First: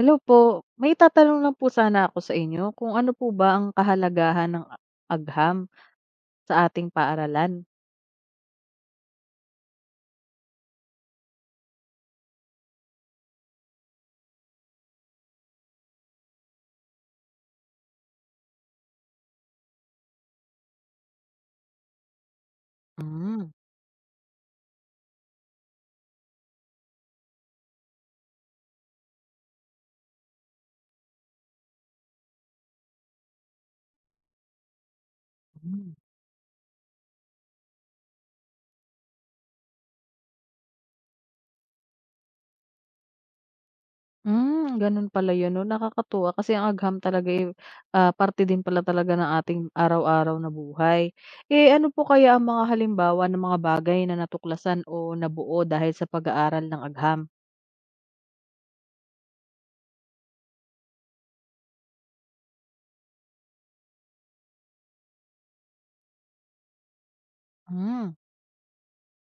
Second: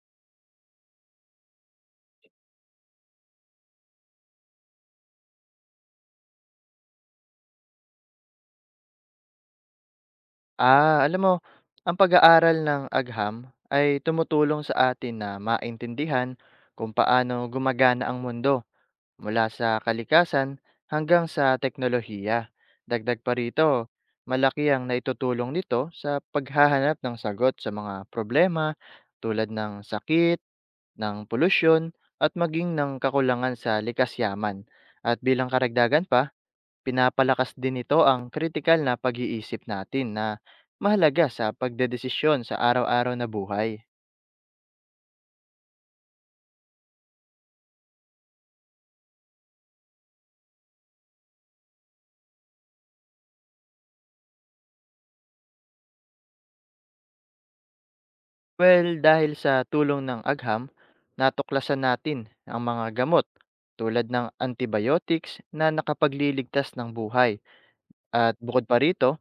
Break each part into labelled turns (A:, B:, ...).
A: Hello po. May itatanong lang po sana ako sa inyo kung ano po ba ang kahalagahan ng agham sa ating paaralan?
B: Alam mo, ang pag-aaral ng agham ay tumutulong sa atin na maintindihan kung paano gumagana ang mundo mula sa kalikasan hanggang sa teknolohiya. Dagdag pa
A: Hmm.
B: rito, malaki ang naitutulong nito sa paghahanap ng sagot sa mga problema tulad ng sakit, ng polusyon, at maging ng kakulangan sa likas yaman. At bilang
A: Hmm.
B: karagdagan pa, pinapalakas din ito ang kritikal na pag-iisip natin na mahalaga sa pagdedesisyon sa araw-araw na buhay.
A: Gano'n pala 'yun 'no, nakakatuwa kasi ang agham talaga, eh, parte din pala talaga ng ating araw-araw na buhay. Eh, ano po kaya ang mga halimbawa ng mga bagay na natuklasan o nabuo dahil sa pag-aaral ng agham?
B: Well, dahil sa tulong ng agham, natuklasan natin ang mga gamot tulad ng antibiotics na nakapagliligtas ng buhay.
A: Hmm.
B: At bukod pa rito,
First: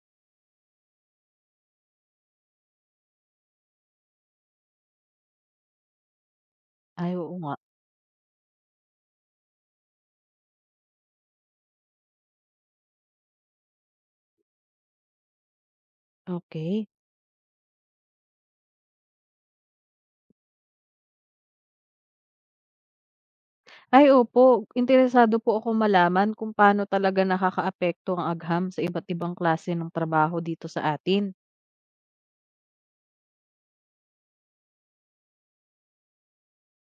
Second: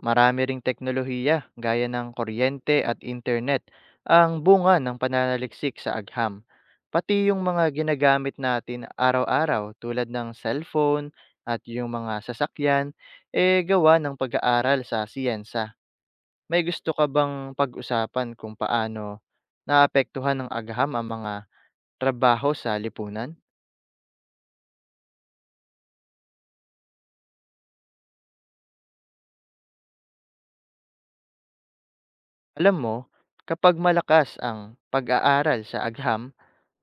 B: marami ring teknolohiya gaya ng kuryente at internet ang bunga ng pananaliksik sa agham.
A: Ay,
B: Pati
A: oo
B: yung
A: nga.
B: mga ginagamit natin araw-araw tulad ng cellphone at yung mga sasakyan eh gawa ng pag-aaral sa siyensa. May
A: Okey.
B: gusto ka bang pag-usapan kung paano naapektuhan ng agham ang mga trabaho sa lipunan?
A: Ay opo, interesado po ako malaman kung paano talaga nakakaapekto ang agham sa iba't ibang klase ng trabaho dito sa atin.
B: Alam mo, kapag malakas ang pag-aaral sa agham,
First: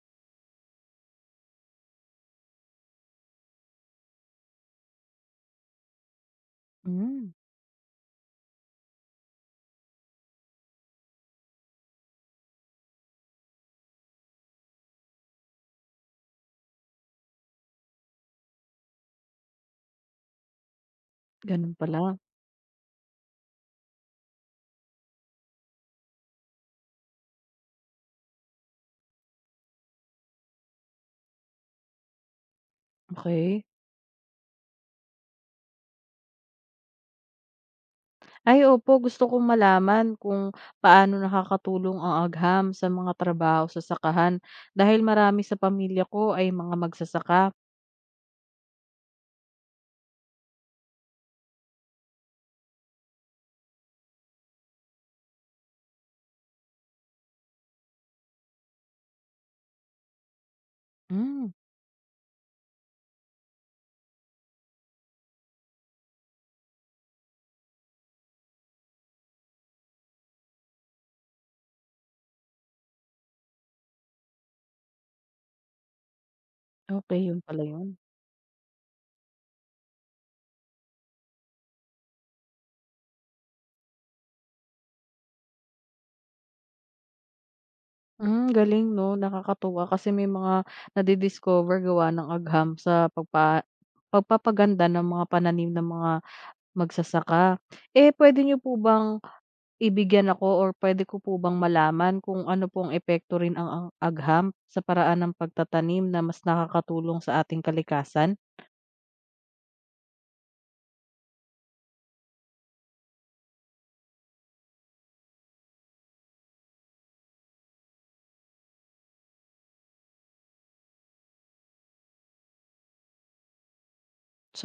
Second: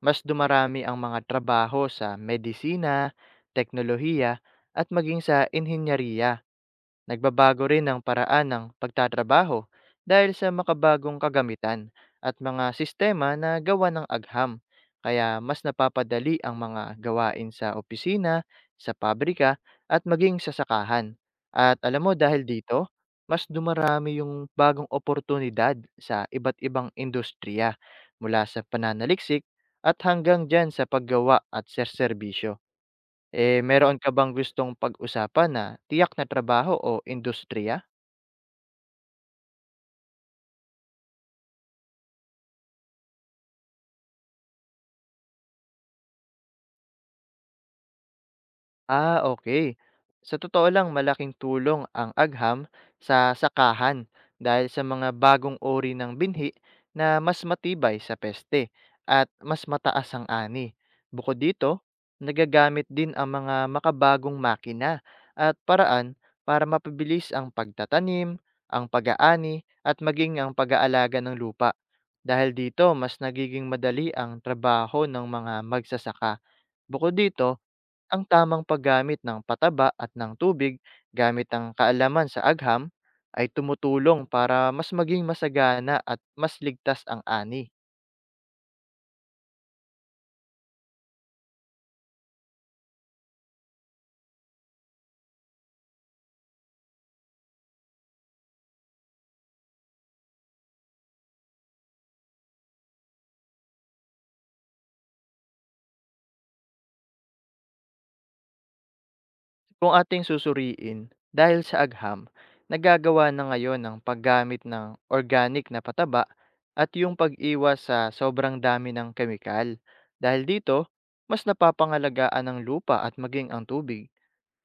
B: mas dumarami ang mga trabaho sa medisina, teknolohiya at maging sa inhinyeriya.
A: Hmm.
B: Nagbabago rin ang paraan ng pagtatrabaho dahil sa makabagong kagamitan at mga sistema na gawa ng agham. Kaya mas napapadali ang mga gawain sa opisina, sa pabrika at maging sa sakahan.
A: Ganun
B: At alam mo
A: pala.
B: dahil dito, mas dumarami yung bagong oportunidad sa iba't ibang industriya mula sa pananaliksik at hanggang dyan sa paggawa at serserbisyo. Eh,
A: Okey.
B: meron ka bang gustong pag-usapan na tiyak na trabaho o industriya?
A: Ay opo, gusto kong malaman kung paano nakakatulong ang agham sa mga trabaho sa sakahan dahil marami sa pamilya ko ay mga magsasaka.
B: Okay. Sa totoo lang malaking tulong ang agham sa sakahan dahil sa mga bagong uri ng binhi na mas matibay sa peste at mas mataas ang ani. Bukod
A: Hmm.
B: dito, nagagamit din ang mga makabagong makina at paraan para mapabilis ang pagtatanim, ang pag-aani at maging ang pag-aalaga ng lupa. Dahil dito, mas nagiging madali ang trabaho ng mga magsasaka. Bukod
A: Okay, yun
B: dito,
A: pala yun.
B: ang tamang paggamit ng pataba at ng tubig gamit ang kaalaman sa agham ay tumutulong para mas maging masagana at mas ligtas ang ani.
A: Hmm, galing 'no, nakakatuwa kasi may mga nadi-discover gawa ng agham sa pagpapaganda ng mga pananim ng mga magsasaka. Eh, puwede niyo po bang ibigyan ako or puwede ko po bang malaman kung ano pong epekto rin ang agham sa paraan ng pagtatanim na mas nakakatulong sa ating kalikasan?
B: Kung ating susuriin, dahil sa agham, nagagawa na ngayon ang paggamit ng organic na pataba at yung pag-iwas sa sobrang dami ng kemikal. Dahil dito, mas napapangalagaan ang lupa at maging ang tubig.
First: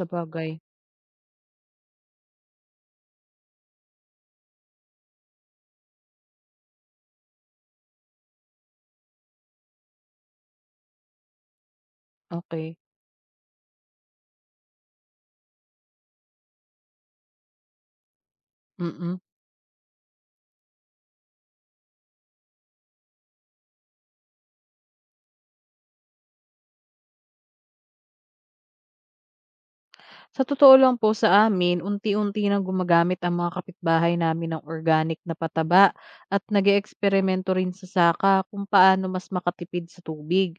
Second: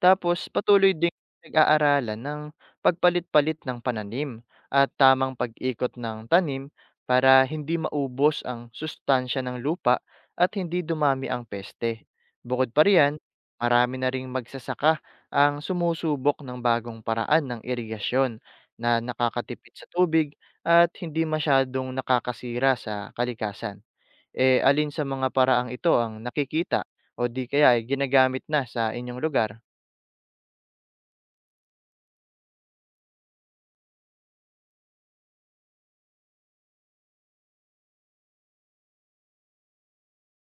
B: Tapos patuloy ding pinag-aaralan ng pagpalit-palit ng pananim at tamang pag-ikot ng tanim para hindi maubos ang sustansya ng lupa at hindi dumami ang peste. Bukod
A: Okey.
B: pa riyan, marami na ring magsasaka ang sumusubok ng bagong paraan ng irigasyon na
A: Mm.
B: nakakatipid sa tubig at hindi masyadong nakakasira sa kalikasan. Eh alin sa mga paraang ito ang nakikita o di kaya ay ginagamit na sa inyong lugar?
A: Sa totoo lang po sa amin, unti-unti nang gumagamit ang mga kapitbahay namin ng organic na pataba at nag-eeksperimento rin sa saka kung paano mas makatipid sa tubig.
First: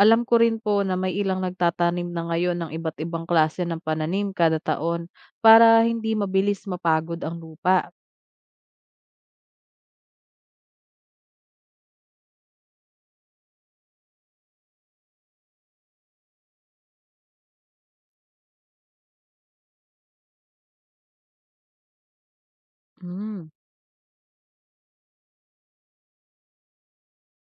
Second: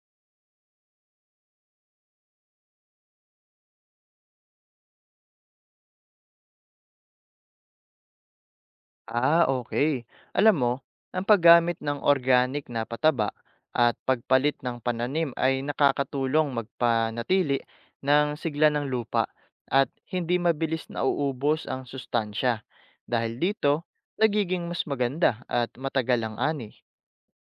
A: Alam ko rin po na may ilang nagtatanim na ngayon ng iba't ibang klase ng pananim kada taon para hindi mabilis mapagod ang lupa.
B: Okay. Alam mo, ang paggamit ng organic na pataba at pagpalit ng pananim ay nakakatulong magpanatili ng sigla ng lupa at hindi mabilis nauubos ang sustansya. Dahil
A: Hmm.
B: dito, nagiging mas maganda at matagal ang ani.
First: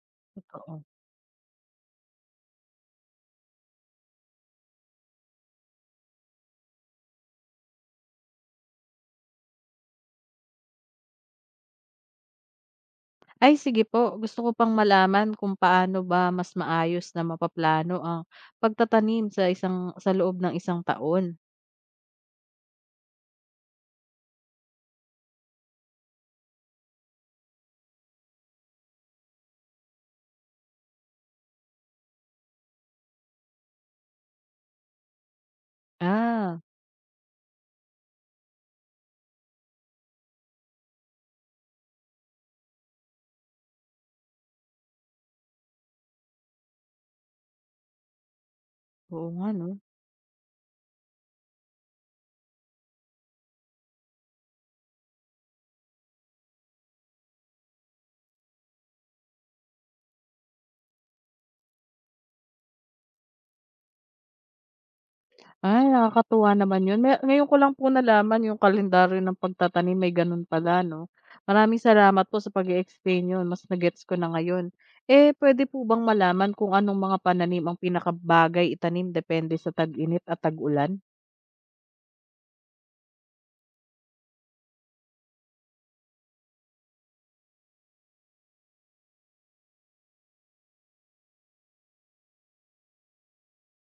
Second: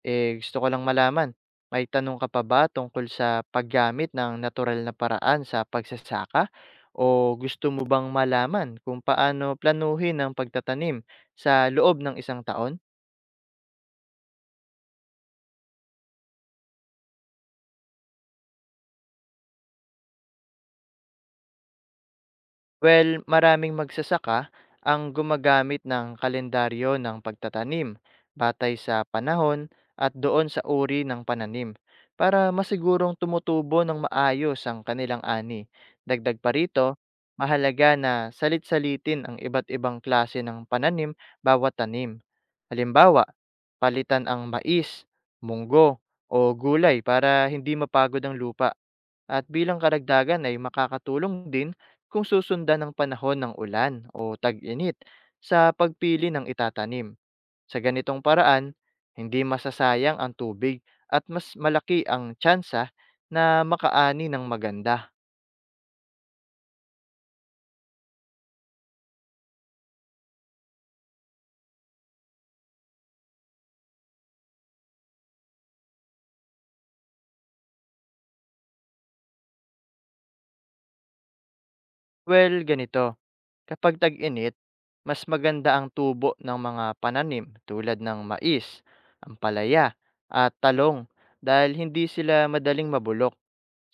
B: Eh, gusto ko lang
A: Totoo.
B: malaman, may tanong ka pa ba tungkol sa paggamit ng natural na paraan sa pagsasaka? O gusto mo bang malaman kung paano planuhin ang pagtatanim sa loob ng isang taon?
A: Ay sige po, gusto ko pang malaman kung paano ba mas maayos na mapaplano ang pagtatanim sa loob ng isang taon.
B: Well, maraming magsasaka ang gumagamit ng kalendaryo ng pagtatanim batay sa panahon at doon sa uri ng pananim para masigurong tumutubo ng maayos ang kanilang ani. Dagdag pa
A: Ah,
B: rito, mahalaga na salit-salitin ang iba't ibang klase ng pananim bawat tanim. Halimbawa, palitan ang mais, munggo, o gulay para hindi mapagod ang lupa.
A: oo
B: At
A: nga 'no.
B: bilang karagdagan ay makakatulong din kung susundan ng panahon ng ulan o tag-init sa pagpili ng itatanim. Sa ganitong paraan, hindi masasayang ang tubig at mas malaki ang tsansa na makaani ng maganda.
A: Ay, nakakatuwa naman 'yun. May ngayon ko lang po nalaman yung kalendaryo ng pagtatanim, may gano'n pala 'no. Maraming salamat po sa pag explain, yun mas na ko na ngayon. Eh, pwede po bang malaman kung anong mga pananim ang pinakabagay itanim depende sa tag-init at tag-ulan?
B: Well, ganito, kapag tag-init, mas maganda ang tubo ng mga pananim tulad ng mais, ampalaya, at talong dahil hindi sila madaling mabulok.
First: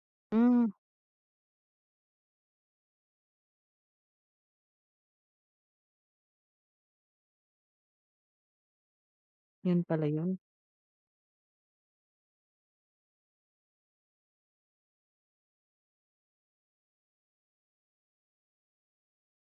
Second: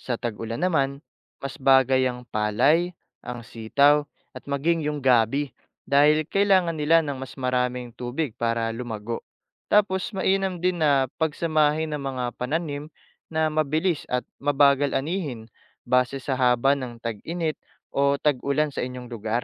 B: Sa tag-ulan
A: Hmm.
B: naman, mas bagay ang palay, ang sitaw, at maging yung gabi dahil kailangan nila ng mas maraming tubig para lumago.
A: 'Yun
B: Tapos
A: pala 'yun.
B: mainam din na pagsamahin ng mga pananim na mabilis at mabagal anihin base sa haba ng tag-init o tag-ulan sa inyong lugar.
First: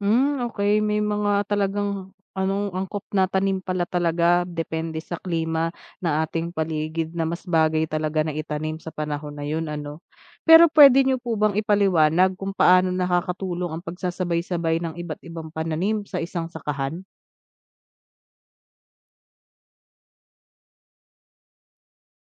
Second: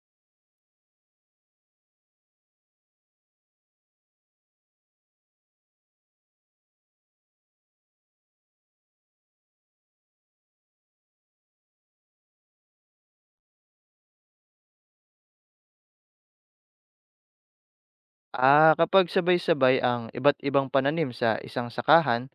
A: Okay, may mga talagang anong angkop na tanim pala talaga depende sa klima na ating paligid na mas bagay talaga na itanim sa panahon na yun ano. Pero puwede niyo po bang ipaliwanag kung paano nakakatulong ang pagsasabay-sabay ng iba't ibang pananim sa isang sakahan?
B: Kapag sabay-sabay ang iba't ibang pananim sa isang sakahan,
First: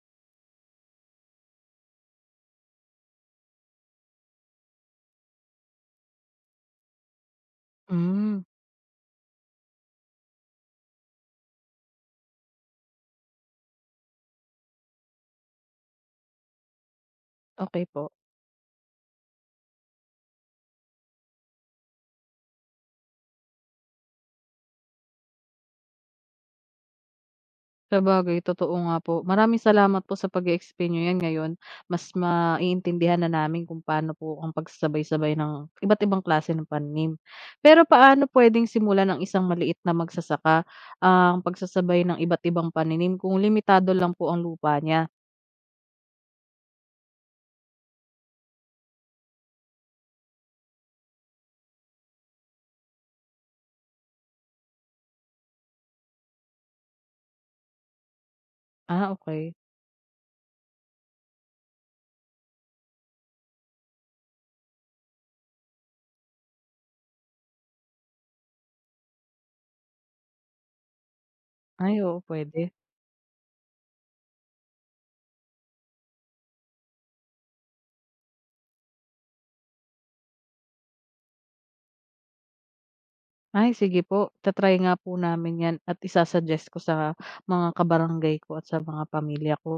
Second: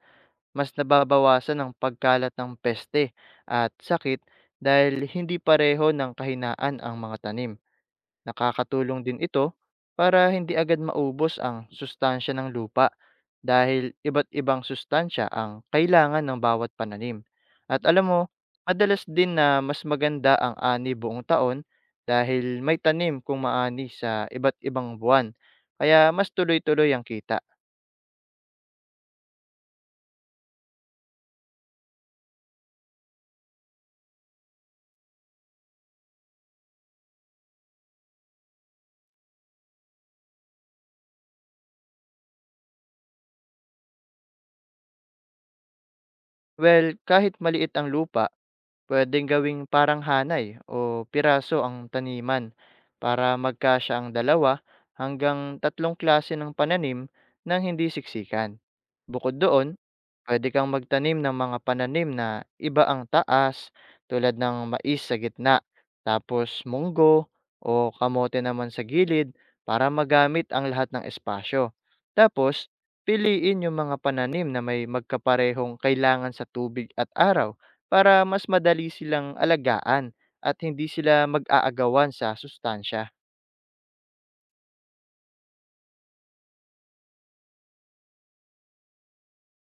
B: mas nababawasan ang pagkalat ng peste at sakit dahil hindi pareho ng kahinaan ang mga tanim.
A: Hmm.
B: Nakakatulong din ito para hindi agad maubos ang sustansya ng lupa dahil iba't ibang sustansya ang kailangan ng bawat pananim.
A: Okay
B: At alam
A: po.
B: mo, madalas din na mas maganda ang ani buong taon dahil may tanim kung maani sa iba't ibang buwan. Kaya mas tuloy-tuloy ang kita.
A: Sabagay, totoo nga po. Maraming salamat po sa pag-e-explain niyo 'yan ngayon. Mas maiintindihan na namin kung paano po ang pagsasabay-sabay ng iba't ibang klase ng panim. Pero paano puwedeng simulan ng isang maliit na magsasaka ang pagsasabay ng iba't ibang paninim kung limitado lang po ang lupa niya?
B: Well, kahit maliit ang lupa, puwedeng gawing parang hanay o piraso ang taniman para magkasya ang dalawa hanggang tatlong klase ng pananim nang hindi siksikan.
A: Ah,
B: Bukod
A: okay.
B: doon, pwede kang magtanim ng mga pananim na iba ang taas tulad ng mais sa gitna, tapos munggo o kamote naman sa gilid para magamit ang lahat ng espasyo.
A: Ay, oo,
B: Tapos,
A: puwede.
B: piliin yung mga pananim na may magkaparehong kailangan sa tubig at araw para mas madali silang alagaan at hindi sila mag-aagawan sa sustansya.
A: Ay sige po, ta-try nga po namin 'yan at isasuggest ko sa mga kabarangay ko at sa mga pamilya ko.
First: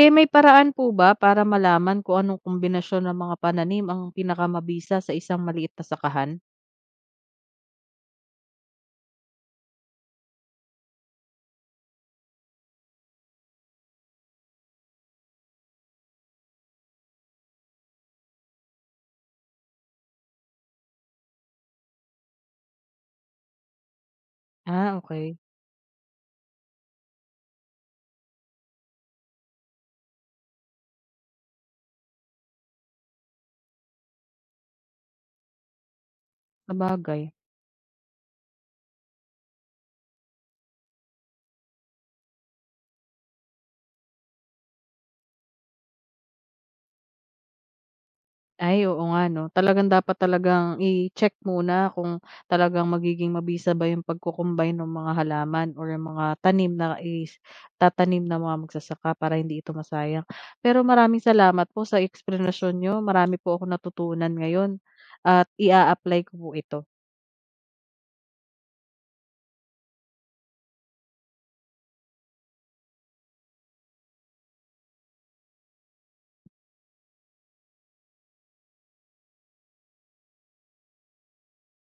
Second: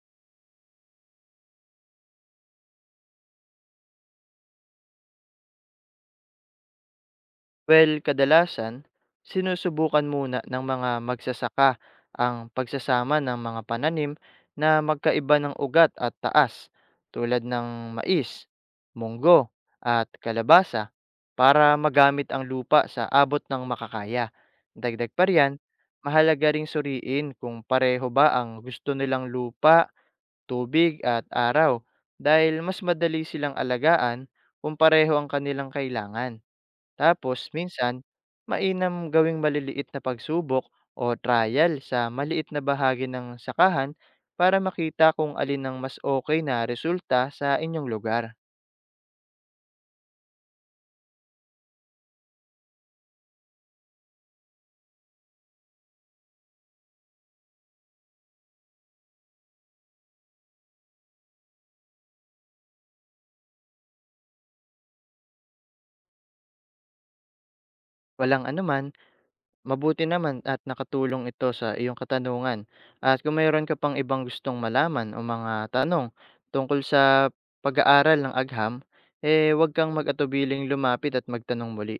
A: Eh, may paraan po ba para malaman kung anong kombinasyon ng mga pananim ang pinakamabisa sa isang maliit na sakahan?
B: Well, kadalasan, sinusubukan muna ng mga magsasaka ang pagsasama ng mga pananim na magkaiba ng ugat at taas tulad ng mais, munggo, at kalabasa para magamit ang lupa sa abot ng makakaya.
A: Ah,
B: Dagdag pa
A: okey.
B: riyan, mahalaga ring suriin kung pareho ba ang gusto nilang lupa tubig at araw dahil mas madali silang alagaan kung pareho ang kanilang kailangan.
A: Sabagay.
B: Tapos minsan, mainam gawing maliliit na pagsubok o trial sa maliit na bahagi ng sakahan para makita kung alin ang mas okay na resulta sa inyong lugar.
A: Ay, oo nga 'no. Talagang dapat talagang i-check muna kung talagang magiging mabisa ba yung pagko-combine ng mga halaman or yung mga tanim na tatanim ng mga magsasaka para hindi ito masayang. Pero maraming salamat po sa eksplanasyon niyo, marami po akong natutunan ngayon at ia-apply ko po ito.
B: Walang anuman. Mabuti naman at nakatulong ito sa iyong katanungan. At kung mayroon ka pang ibang gustong malaman o mga tanong tungkol sa pag-aaral ng agham, eh huwag kang mag-atubiling lumapit at magtanong muli.